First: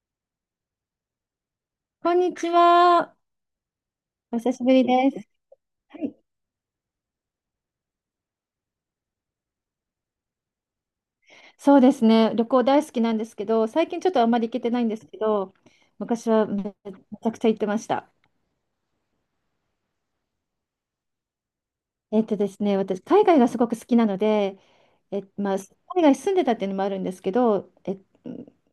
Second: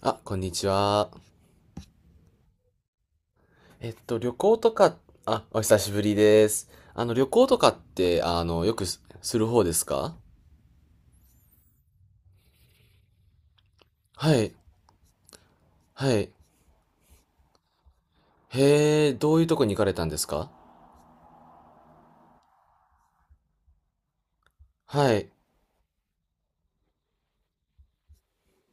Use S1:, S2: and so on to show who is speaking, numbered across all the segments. S1: あ、こんにちは。
S2: こんにちは。
S1: 旅
S2: お久
S1: 行
S2: しぶ
S1: と
S2: り
S1: か、
S2: です。
S1: あ、お久し
S2: は
S1: ぶり
S2: い。
S1: です。あの、旅行とかって、あの、よくす、する方ですか？
S2: そうですね、旅行大好きなんですけど、最近ちょっとあん
S1: は
S2: まり
S1: い、
S2: 行けてないんですけど、
S1: は
S2: 昔
S1: い。
S2: はめ、めちゃくちゃ行ってました。
S1: へえ、どういうとこに行かれたんですか？
S2: えっとですね、私、海外がすごく好きなので、
S1: は
S2: え、
S1: い、
S2: まあ、海外住んでたっていうのもあるんですけど、え、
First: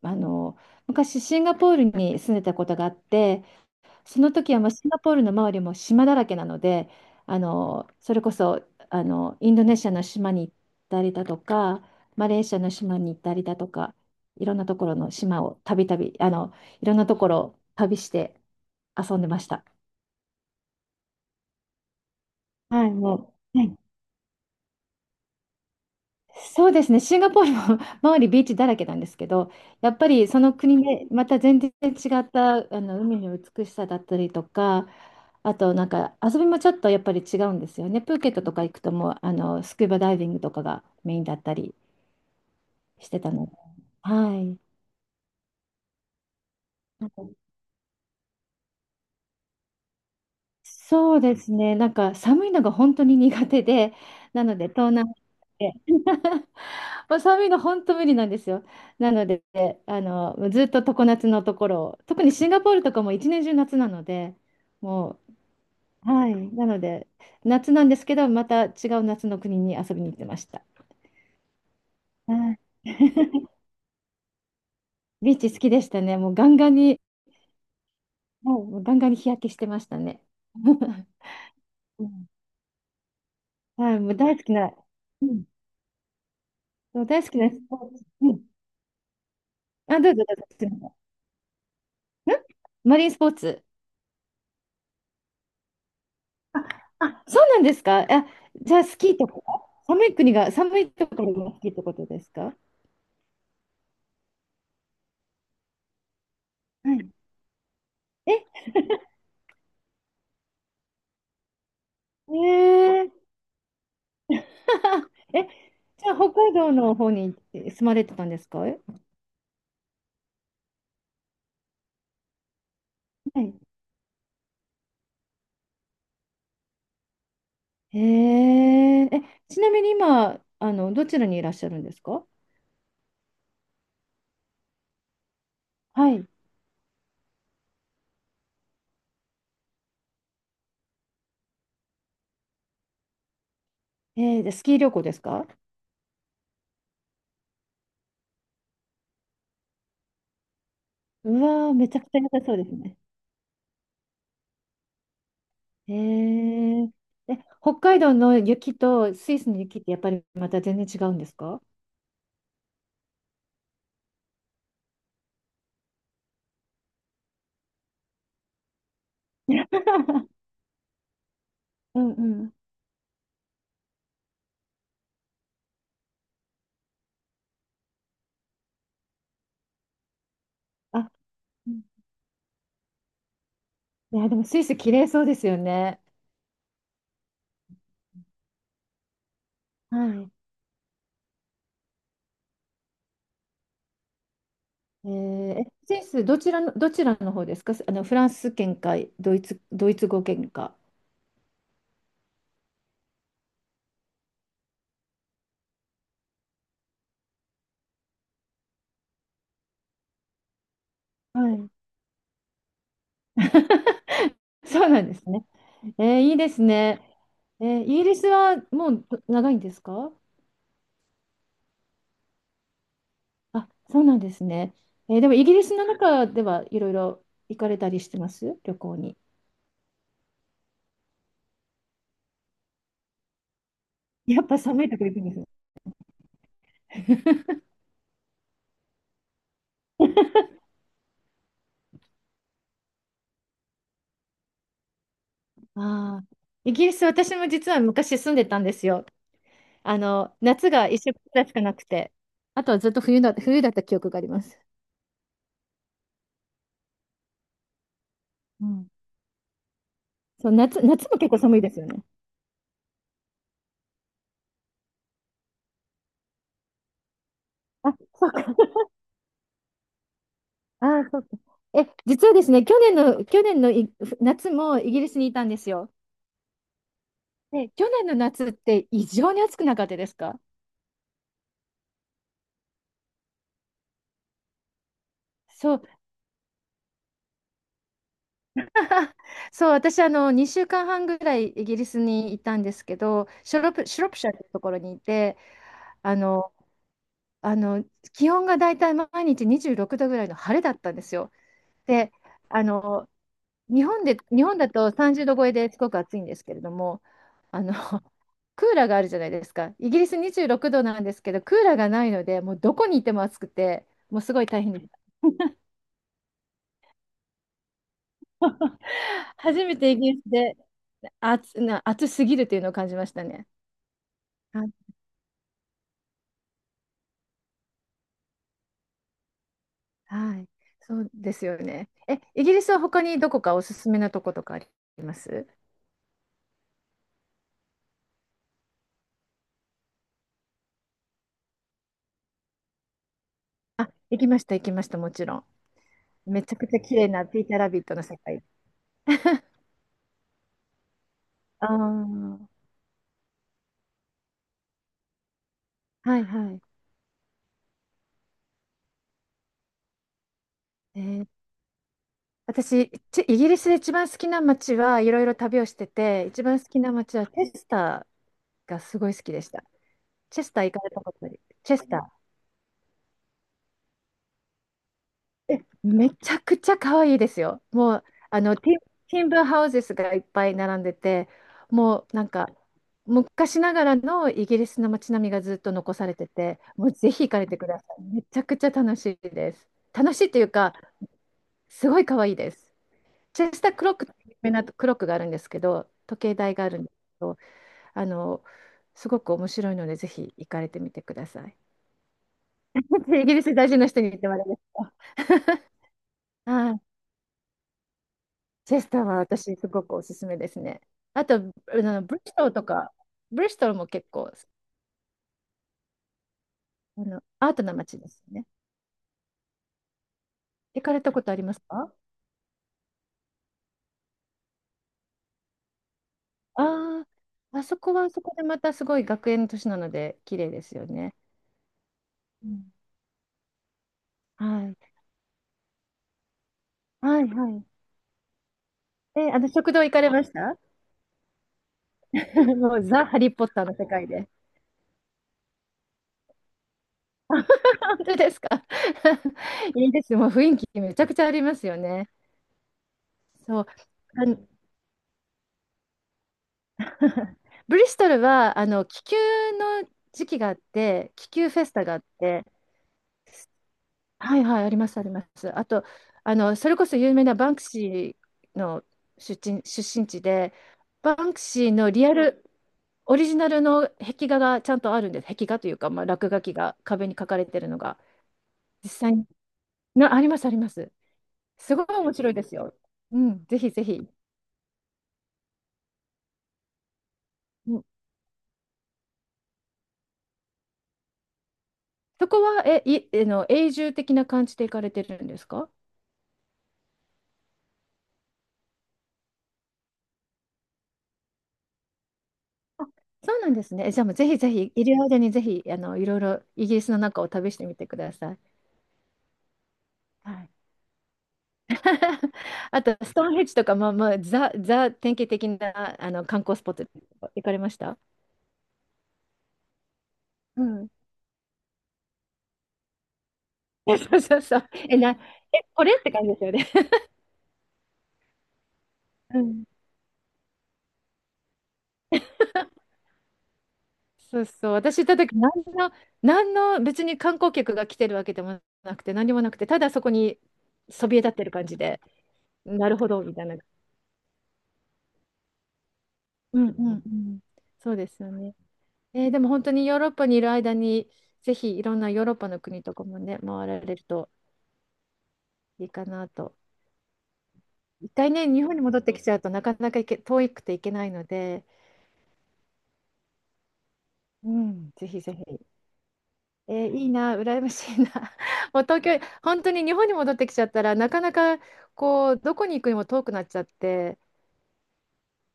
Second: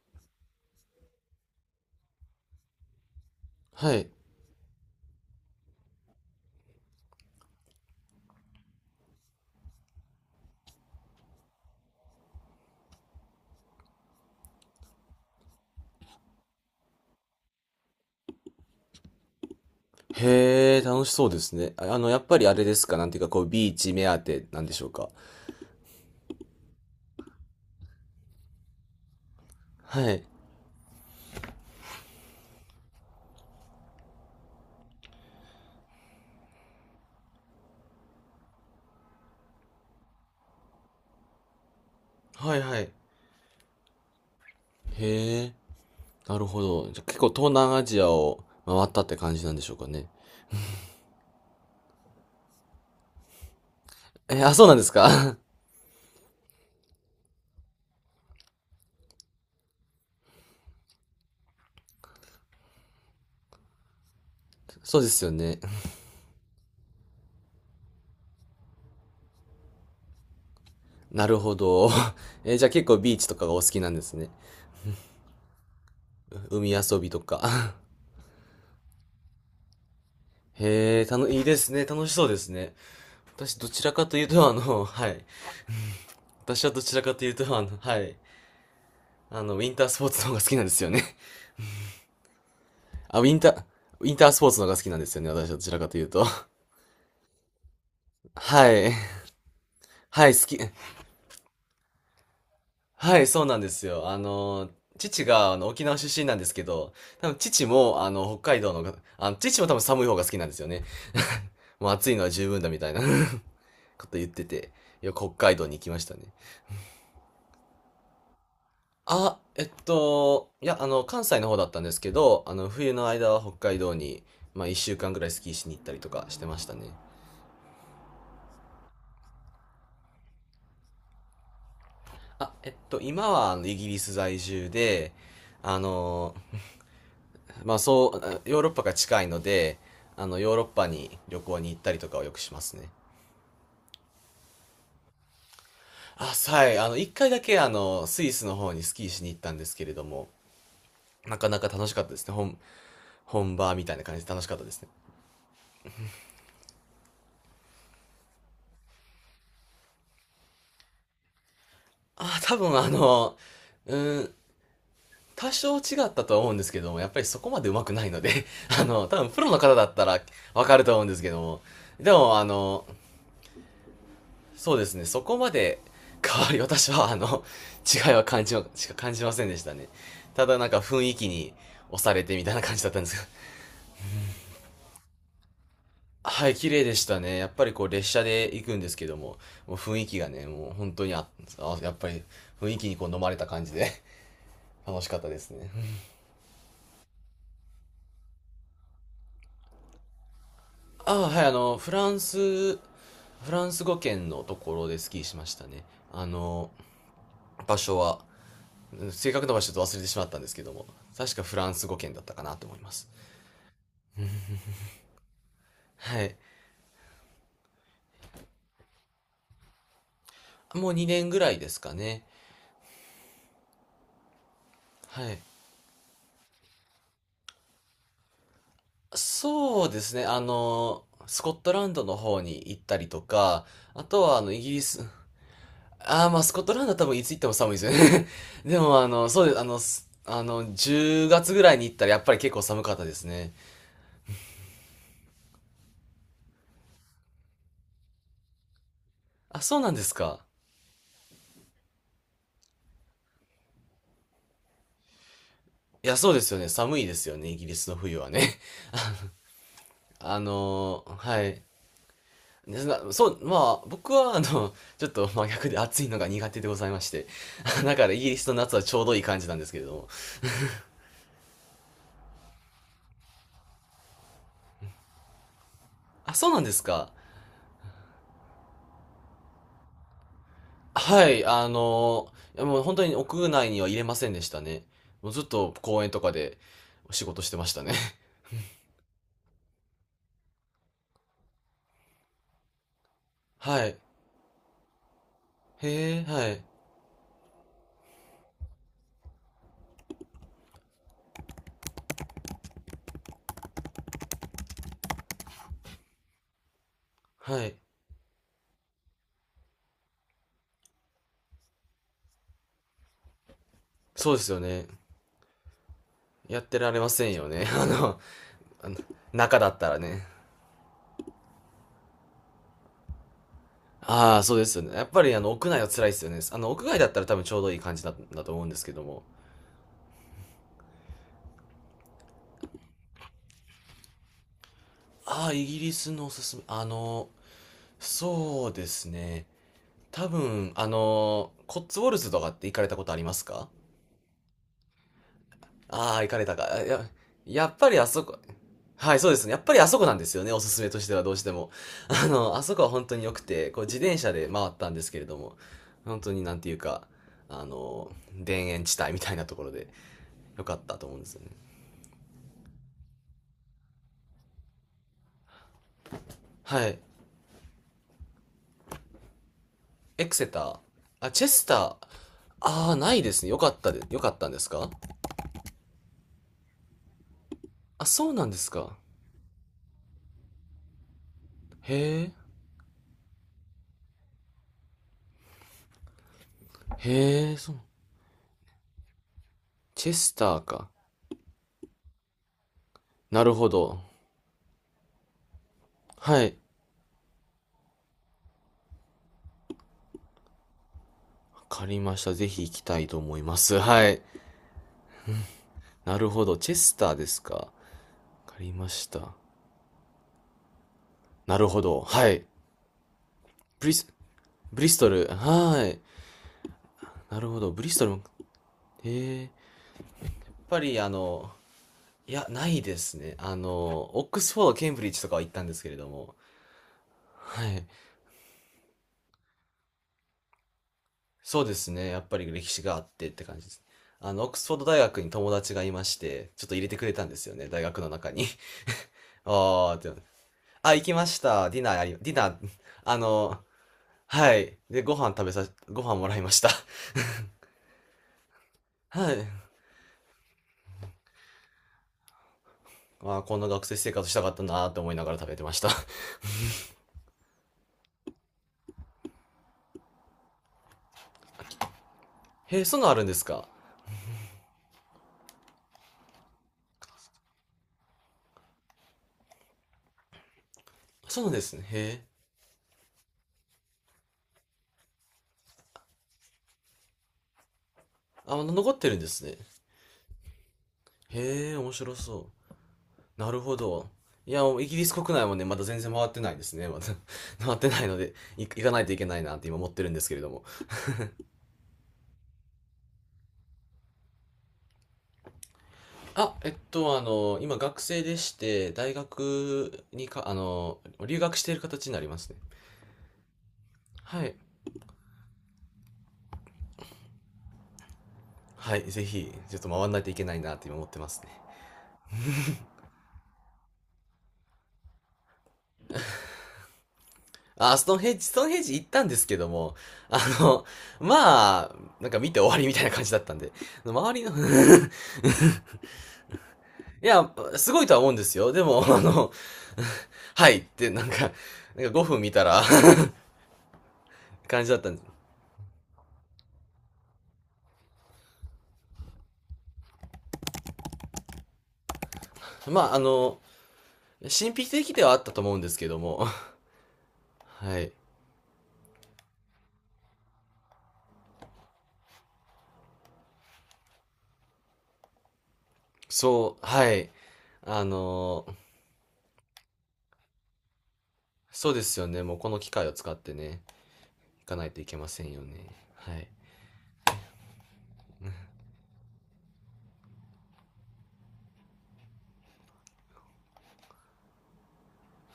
S2: あの、昔シンガポールに住んでたことがあって、
S1: はい。
S2: その時はもうシンガポールの周りも島だらけなので、それこそインドネシアの島に行ったりだとか、マレーシアの島に行ったりだとか、いろんなところの島をたびたび、いろんなところを旅して遊んでました。
S1: へえ、楽しそうですね。あ、あの、やっぱりあれで
S2: は
S1: す
S2: い、
S1: か、なんていうか、
S2: も
S1: こう、
S2: う、は
S1: ビー
S2: い、
S1: チ目当てなんでしょうか。
S2: そうですね、シンガポールも 周りビーチだらけなんですけど、やっぱ
S1: はい、
S2: りその国でまた全然違ったあの海の美しさだったりとか、あとなんか遊びもちょっとやっぱり違うんですよね。プーケットとか行くともうあのスキューバダイビングとかがメインだったり
S1: はい、はい。
S2: してたので、はい。
S1: へえ、なるほど。じゃ、
S2: なん
S1: 結
S2: か
S1: 構東南アジアを回ったって感じなんでしょうかね。
S2: そうですね、なんか寒いのが本当に苦手で、
S1: え
S2: な
S1: ー、あ、
S2: の
S1: そう
S2: で
S1: なんで
S2: 東
S1: す
S2: 南アジ
S1: か？
S2: アで まあ、寒いの本当無理なんですよ。なので、あの、ずっと常夏のところを、特にシンガポールとかも一年中夏なので、
S1: そうで
S2: も
S1: すよね。
S2: う、はい、なので、夏なんですけど、また違う夏の国に遊びに行ってました。
S1: なるほど。
S2: は
S1: えー、
S2: い。
S1: じゃあ結構ビーチとかが お好きなんですね。
S2: ビーチ好きでしたね。もうガンガ
S1: 海
S2: ンに、は
S1: 遊
S2: い、
S1: びとか。
S2: もうガンガンに日焼けしてましたね。
S1: へえ、いいですね。
S2: う
S1: 楽しそ
S2: ん。
S1: うですね。私どちら
S2: はい、
S1: か
S2: もう
S1: という
S2: 大好
S1: と
S2: き
S1: あ
S2: な、
S1: の、はい。
S2: うん、
S1: 私はどちら
S2: そう
S1: か
S2: 大
S1: と
S2: 好
S1: いう
S2: き
S1: と
S2: なス
S1: あの、
S2: ポー
S1: は
S2: ツ。
S1: い。
S2: うん、
S1: あの、ウィンタース
S2: あ、
S1: ポー
S2: どう
S1: ツ
S2: ぞ
S1: の
S2: ど
S1: 方
S2: う
S1: が好
S2: ぞ。
S1: きなん
S2: す
S1: で
S2: み
S1: すよ
S2: ま
S1: ね。
S2: せんんマリ ンス
S1: あ、
S2: ポーツ。
S1: ウィンタースポーツの方が好きなんですよね。私はどちらかというと。
S2: あ、そうなんですか。あ、
S1: は
S2: じゃあ
S1: い。
S2: スキーとか、
S1: はい、好き。
S2: 寒いところが好きってことですか？
S1: はい、そうなんですよ。あの、父があの沖縄出身なんですけど、
S2: はい。
S1: 多分父もあの
S2: え、
S1: 北海道のが、あの、父も多分寒い方が好きなんですよね。もう暑いのは
S2: え
S1: 十分だみたいな
S2: ー、
S1: こと言ってて、よく 北
S2: え、
S1: 海道に行きまし
S2: じゃ
S1: た
S2: あ
S1: ね。
S2: 北海道の方に住まれてたんですか？え、
S1: あ、いや、あの、関西の方だったんですけど、あの、冬の間は
S2: は
S1: 北
S2: い。
S1: 海道に、まあ、一週間ぐらいスキーしに行ったりとかしてましたね。
S2: えー、え、ちなみに今、あの、どちらにいらっしゃるんですか？
S1: あ、今は、あの、イギリス在住で、あ
S2: はい。
S1: の、まあそうヨーロッパが近いので、あの、ヨーロッパに旅行に行ったりとかをよくしますね。
S2: えー、じゃあスキー旅行ですか？
S1: あ、はい、あの、一回だけあの、スイスの方にスキーしに行ったんですけれども、
S2: う
S1: なかなか
S2: わー、
S1: 楽
S2: め
S1: し
S2: ちゃ
S1: かっ
S2: く
S1: たで
S2: ちゃ
S1: す
S2: 良
S1: ね。
S2: さそうですね。
S1: 本場みたいな感じで楽しかったですね。
S2: えー、北海道の雪とスイスの雪ってやっぱりまた全然違うんですか？
S1: あ、多分あの、うん、多少違ったとは思うんですけども、やっぱりそこまで上手くないので、あの、多分プロの方だったら わかると思うんですけども、
S2: う
S1: で
S2: ん
S1: も
S2: う
S1: あ
S2: ん。
S1: の、そうですね、そこまで 変わり、私はあの、違いは感じま、しか感じませんでしたね。ただなんか雰
S2: あ
S1: 囲気に押されてみたいな感じだったんですけど。
S2: いや、でもスイス綺麗そうですよね。
S1: はい、綺麗でしたね。やっぱりこう列車で行くんですけども、もう雰囲気が
S2: は
S1: ね、もう本当にやっぱり雰囲気にこう飲まれた感じで 楽し
S2: い。え
S1: かったです
S2: ー、
S1: ね。
S2: え スイスどちらの方ですか？あの、フランス圏か、ドイツ語圏か。
S1: ああ、はい、あの、フランス語圏のところでスキーしましたね。あの、場所は、正確な場所ちょっと忘れてしまったんですけども、確
S2: は
S1: かフラ
S2: い。
S1: ンス語圏だったかなと思います。
S2: そうなんですね。えー、
S1: は
S2: い
S1: い。
S2: いですね。えー、イギリスはもう長いんですか？
S1: もう2年ぐらいですかね。
S2: あ、そうなんですね。えー、で
S1: は
S2: も
S1: い。
S2: イギリスの中ではいろいろ行かれたりしてます旅行に？
S1: そうですね。あの、スコットランドの方に行ったりとか、あとはあ
S2: やっ
S1: の、
S2: ぱ
S1: イギリ
S2: 寒いと
S1: ス、
S2: こ行くんですね。
S1: ああ、まあ、スコットランドは多分いつ行っても寒いですよね。でもあの、そうです。あの、10月ぐらいに行ったらやっぱり結構寒かったですね。
S2: ああ、イギリス私も実は昔住んでたんですよ。
S1: あ、そうなん
S2: あ
S1: です
S2: の、
S1: か。
S2: 夏が一色くらいしかなくて、あとはずっと冬だった記憶があります。
S1: いや、そうですよね。寒いですよね。イギリスの冬はね。
S2: うん。
S1: あ
S2: そう、夏
S1: の、
S2: も結構
S1: は
S2: 寒い
S1: い。
S2: ですよね。
S1: でなそう、まあ、あの、ちょっと真逆で暑いのが苦手でございまして。
S2: あ、
S1: だから、イ
S2: そ
S1: ギ
S2: う
S1: リスの
S2: か。
S1: 夏はちょうどいい感じなんですけれども。
S2: あー、そうか。え、実はですね、去年の夏もイギリスにいたんですよ。
S1: あ、そうなんですか。
S2: で、去年の夏って異常に暑くなかったですか？
S1: はい、あの、いやもう本当に屋内には入れませんでしたね。もうずっと
S2: そう、
S1: 公園とかで仕事してましたね。
S2: そう、私、あの、2週間半ぐらいイギリスにいたんですけど、
S1: はい。
S2: シュロプシャーってところにいて、あ
S1: へえ、は
S2: の、
S1: い。
S2: あの、気温がだいたい毎日26度ぐらいの晴れだったんですよ。で、あの、日本だと30度超えですごく暑いんですけれども、あ
S1: は
S2: の、
S1: い。
S2: クーラーがあるじゃないですか。イギリス26度なんですけど、クーラーがないので、もうどこにいても暑くて、もうす
S1: そう
S2: ご
S1: で
S2: い
S1: すよ
S2: 大変で
S1: ね。
S2: す。
S1: やってられませんよね。あの、あの中
S2: 初
S1: だ
S2: め
S1: った
S2: てイ
S1: ら
S2: ギリ
S1: ね。
S2: スで暑すぎるというのを感じましたね。
S1: ああ、そうで
S2: はい、
S1: すよね。やっぱりあの、屋内は辛いですよね。あの、屋外だったら多分ちょうどいい感じだ、だと思うんですけども。
S2: はい、そうですよね。え、イギリスは他にどこかおすすめなとことかあります？
S1: ああ、イギリスのおすすめ。あの、そうですね。多分、あの、コッツウォルズとかって行かれたことありますか？
S2: あ、行きました、もちろん。
S1: ああ、行か
S2: め
S1: れ
S2: ち
S1: た
S2: ゃ
S1: か。
S2: くちゃ綺麗なピーター
S1: や
S2: ラ
S1: っ
S2: ビッ
S1: ぱ
S2: ト
S1: り
S2: の
S1: あ
S2: 世
S1: そこ、
S2: 界。
S1: はい、そうですね。やっぱりあそこなんですよね。おすすめとしてはどうして
S2: あ
S1: も。あ
S2: あ、
S1: の、あそこは本当に良くて、こう自転車で回ったんですけれども、
S2: は
S1: 本
S2: い
S1: 当に
S2: は
S1: なん
S2: い。
S1: ていうか、あの、田園地帯みたいなところで良かった
S2: え
S1: と思うん
S2: ー、
S1: ですよね。
S2: 私、ちイギリスで一番好きな街はいろいろ旅をしてて、一番好き
S1: は
S2: な
S1: い。
S2: 街はチェスターがすごい好きでした。
S1: エク
S2: チェ
S1: セ
S2: ス
S1: タ
S2: ター行
S1: ー。
S2: かれたことあ
S1: あ、
S2: り、
S1: チェスタ
S2: チェ
S1: ー。
S2: スタ
S1: ああ、ないですね。良かったんですか？
S2: ー。え、めちゃくちゃ可愛いですよ。もう、
S1: あ、そう
S2: あ
S1: なんで
S2: の、
S1: すか。
S2: ティンブーハウゼスがいっぱい並んでて、
S1: へ
S2: もうなん
S1: え、
S2: か、昔ながらのイギリスの街並みがずっと残されてて、もうぜひ行かれ
S1: へえ、
S2: てく
S1: そう。
S2: ださい。めちゃくちゃ楽しいです。
S1: チェ
S2: 楽しい
S1: ス
S2: という
S1: ター
S2: か、
S1: か。
S2: すごい可愛いです。チ
S1: な
S2: ェ
S1: る
S2: ス
S1: ほ
S2: タークロッ
S1: ど。
S2: クって有名なクロックがあるんですけど、時計
S1: は
S2: 台
S1: い。
S2: があるんですけど、あの、すごく面白いので、ぜひ行かれてみてください。
S1: わかりました。ぜひ行きたいと
S2: イギ
S1: 思い
S2: リス
S1: ま
S2: 在住
S1: す。
S2: の人
S1: は
S2: に言
S1: い。
S2: ってもらいまし
S1: なるほ
S2: た。
S1: ど。
S2: は
S1: チェ
S2: い、
S1: スターですか。わかり
S2: チェ
S1: ま
S2: スター
S1: し
S2: は
S1: た。
S2: 私、すごくおすすめですね。あと、あ
S1: なるほど。
S2: の、ブリ
S1: は
S2: ス
S1: い。
S2: トルとか、ブリストルも
S1: ブリス、
S2: 結構、
S1: ブリストル。はい。
S2: あの、
S1: なる
S2: アー
S1: ほ
S2: ト
S1: ど。
S2: な
S1: ブリス
S2: 街
S1: ト
S2: で
S1: ルも、
S2: すね。
S1: へえ。やっぱ
S2: 行か
S1: り
S2: れ
S1: あ
S2: たことあり
S1: の、
S2: ますか？
S1: いや、ないですね。あの、オックスフォード、ケンブリッジとかは行ったんですけれども。
S2: ああ、あ
S1: は
S2: そ
S1: い。
S2: こはあそこでまたすごい学園都市なので、綺麗ですよね。
S1: そうですね。やっぱ
S2: う
S1: り歴
S2: ん。
S1: 史があってって感じです。あの、オックス
S2: は
S1: フォ
S2: い。
S1: ード大学に友達がいまして、ちょっと入れてくれ
S2: は
S1: た
S2: い
S1: んです
S2: は
S1: よ
S2: い。
S1: ね、大学の中に。
S2: え、あの、食堂
S1: あ
S2: 行
S1: あ、っ
S2: か
S1: て
S2: れ
S1: なる、
S2: ました？
S1: あ、行きました。ディナ ー、
S2: もう ザ・
S1: あ
S2: ハリー・ポッタ
S1: の、
S2: ーの世界で。
S1: はい。で、ご飯食べさ、ご飯もらいました。
S2: 本当ですか？
S1: はい。
S2: いいです、もう雰囲気めちゃくちゃありますよね。
S1: まあー、こん
S2: そう。
S1: な学生生
S2: あ
S1: 活し
S2: の
S1: たかったなーって思いながら食べてました。
S2: ブリストルは、あの、気球の時期があって、気球フェスタがあって、
S1: へえ、そんなのあるんですか？
S2: はいはい、あります。あと、あの、それこそ有名なバンクシーの出身地で、バンク
S1: そうなんで
S2: シー
S1: すね。
S2: の
S1: へ
S2: リア
S1: え。
S2: ル、オリジナルの壁画がちゃんとあるんです。壁画というか、まあ、落書きが壁に書かれてるのが、
S1: あ、まだ
S2: 実
S1: 残って
S2: 際
S1: るん
S2: に、
S1: ですね。
S2: あります、あります。
S1: へ
S2: す
S1: え、
S2: ごい
S1: 面
S2: 面
S1: 白
S2: 白いで
S1: そ
S2: すよ。う
S1: う。
S2: ん、
S1: な
S2: ぜ
S1: る
S2: ひ
S1: ほ
S2: ぜひ。
S1: ど。いや、もうイギリス国内もね、まだ全然回ってないですね。まだ
S2: う
S1: 回っ
S2: ん、
S1: てないので、行かないといけないなって今思ってるんですけれども。
S2: そこは、あの、永住的な感じで行かれてるんですか？
S1: あ、あの、今学生でして、大学にか、あの、留学している形になりますね。
S2: そうなんですね。え、じゃあもうぜひ
S1: は
S2: ぜ
S1: い。
S2: ひ、いる間にぜひ、あの、いろいろイギリスの中を旅してみてください。
S1: はい、ぜひ、ちょっと回んないと
S2: は
S1: いけ
S2: い。
S1: ないなって今思ってますね。
S2: あと、ストーンヘッジとか、まあまあ、典型的な、あの、観光スポット行かれまし
S1: あ、
S2: た？
S1: ストーンヘッジ行ったんですけども、あ
S2: う
S1: の、
S2: ん。
S1: まあ、なんか見て終わりみたいな感じだったんで、
S2: そう
S1: 周
S2: そう
S1: りの
S2: そう。え、な、え、これって感じですよね。
S1: いや、すごいとは思うんですよ。でも、あ
S2: う
S1: の、
S2: ん。
S1: はいってなんか、なんか5分見たら
S2: そう そう。
S1: 感じだ
S2: 私
S1: っ
S2: 行っ
S1: たん
S2: た
S1: で、
S2: 時、何の別に観光客が来てるわけでもなくて、何もなくて、ただそこにそびえ立ってる感じで、なる
S1: ま
S2: ほ
S1: あ、あ
S2: ど、みたいな。
S1: の、神秘的ではあったと思うんですけども、
S2: うんうんうん。そう
S1: は
S2: で
S1: い。
S2: すよね。えー、でも本当にヨーロッパにいる間に、ぜひいろんなヨーロッパの国とかもね、回られるといいかなと。
S1: そう、はい。あ
S2: 一回ね、日
S1: の、
S2: 本に戻ってきちゃうとなかなか遠くて行けないので、
S1: そうですよね。もうこの機会を使ってね、
S2: う
S1: 行かない
S2: ん、
S1: とい
S2: ぜ
S1: け
S2: ひ
S1: ま
S2: ぜ
S1: せ
S2: ひ。
S1: んよね。はい。
S2: えー、いいな、羨ましいな。もう東京、本当に日本に戻ってきちゃったらなかなかこうどこに行くにも遠くなっちゃって、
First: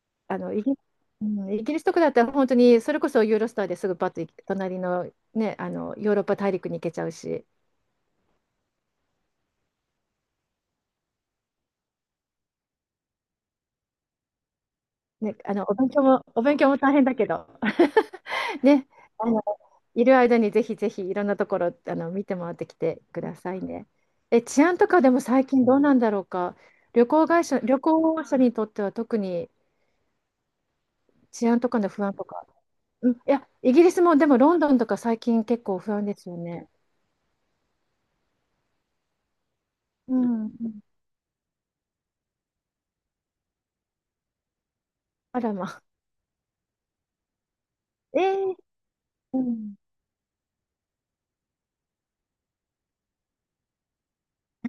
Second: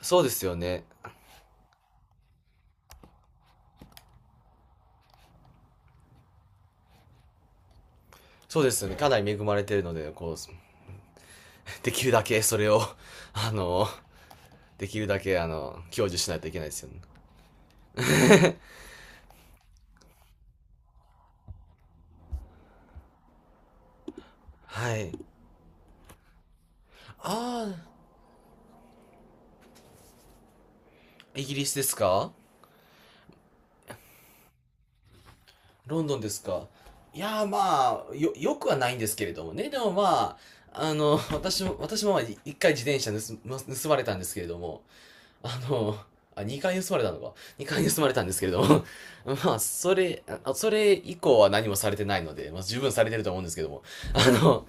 S1: そうで
S2: あ
S1: す
S2: の
S1: よ
S2: イギ、
S1: ね。
S2: うんイギリスとかだったら本当にそれこそユーロスターですぐパッと行け隣の、ね、あのヨーロッパ大陸に行けちゃうし、
S1: そうですよね。かなり恵まれてるので、こう、できるだけ それを、あの、できるだ
S2: ね、
S1: け、あの、享受しない
S2: お
S1: とい
S2: 勉
S1: けな
S2: 強
S1: いで
S2: も
S1: すよ
S2: 大
S1: ね。
S2: 変だけど、ね、あのいる間にぜひぜひいろんなところあの見て回ってきてくださいね。え、治安と
S1: は
S2: かで
S1: い。
S2: も最近どうなんだろうか。旅行会社、
S1: ああ、
S2: 旅行者にとっては特に。
S1: イ
S2: 治
S1: ギ
S2: 安
S1: リ
S2: と
S1: ス
S2: か
S1: で
S2: の
S1: す
S2: 不安と
S1: か？
S2: か。うん、いや、イギリスもでもロンドンとか最近結構不
S1: ロ
S2: 安
S1: ン
S2: で
S1: ドンで
S2: すよ
S1: すか？
S2: ね。
S1: いやー、まあ、よくはないんですけれどもね。でも
S2: う
S1: まあ、
S2: ん。
S1: あの、私もまあ一回自転車盗まれたんですけれども、
S2: あら
S1: あ
S2: まあ。
S1: の、あ、2回盗まれたのか。2回盗まれ
S2: え
S1: たんですけれ
S2: ー、
S1: ども、
S2: う
S1: まあ、
S2: ん。
S1: あ、それ以降は何もされてないので、まあ、十分されてると思うんですけども、あの、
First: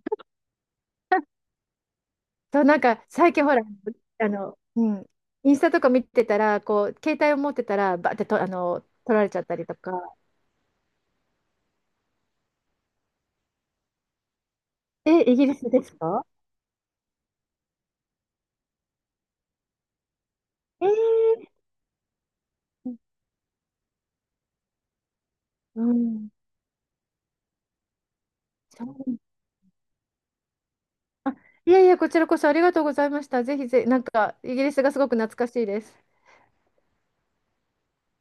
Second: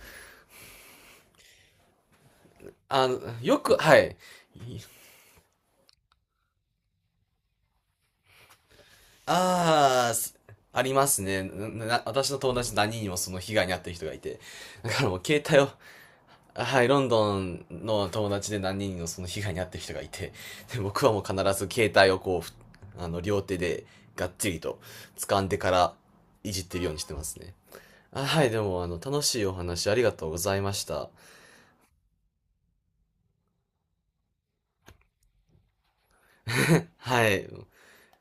S2: そう、なんか
S1: あの、
S2: 最近ほ
S1: よ
S2: ら、
S1: く、はい。
S2: あの、うん、インスタとか見てたら、こう、携帯を持ってたら、バーってと、あの、取られちゃったりとか。
S1: ああ、ありますね。な、私の友達何人にもその被害に遭ってる人がいて、だからもう
S2: え、イ
S1: 携
S2: ギリ
S1: 帯を、
S2: スですか？
S1: はい、ロンドンの友達で何人もその被害に遭ってる人がいて、で、
S2: え
S1: 僕はもう必
S2: ー、
S1: ず携帯をこう、あの、両手でがっちりと掴んでか
S2: う
S1: ら
S2: ん。
S1: いじってるようにしてますね。あ、はい、でも、
S2: そ
S1: あの、
S2: う、
S1: 楽しいお話ありがとうございました。
S2: いやいや、こちらこそありがとうございました。ぜひぜ、なんか、イギリスがすごく懐かしいです。
S1: はい。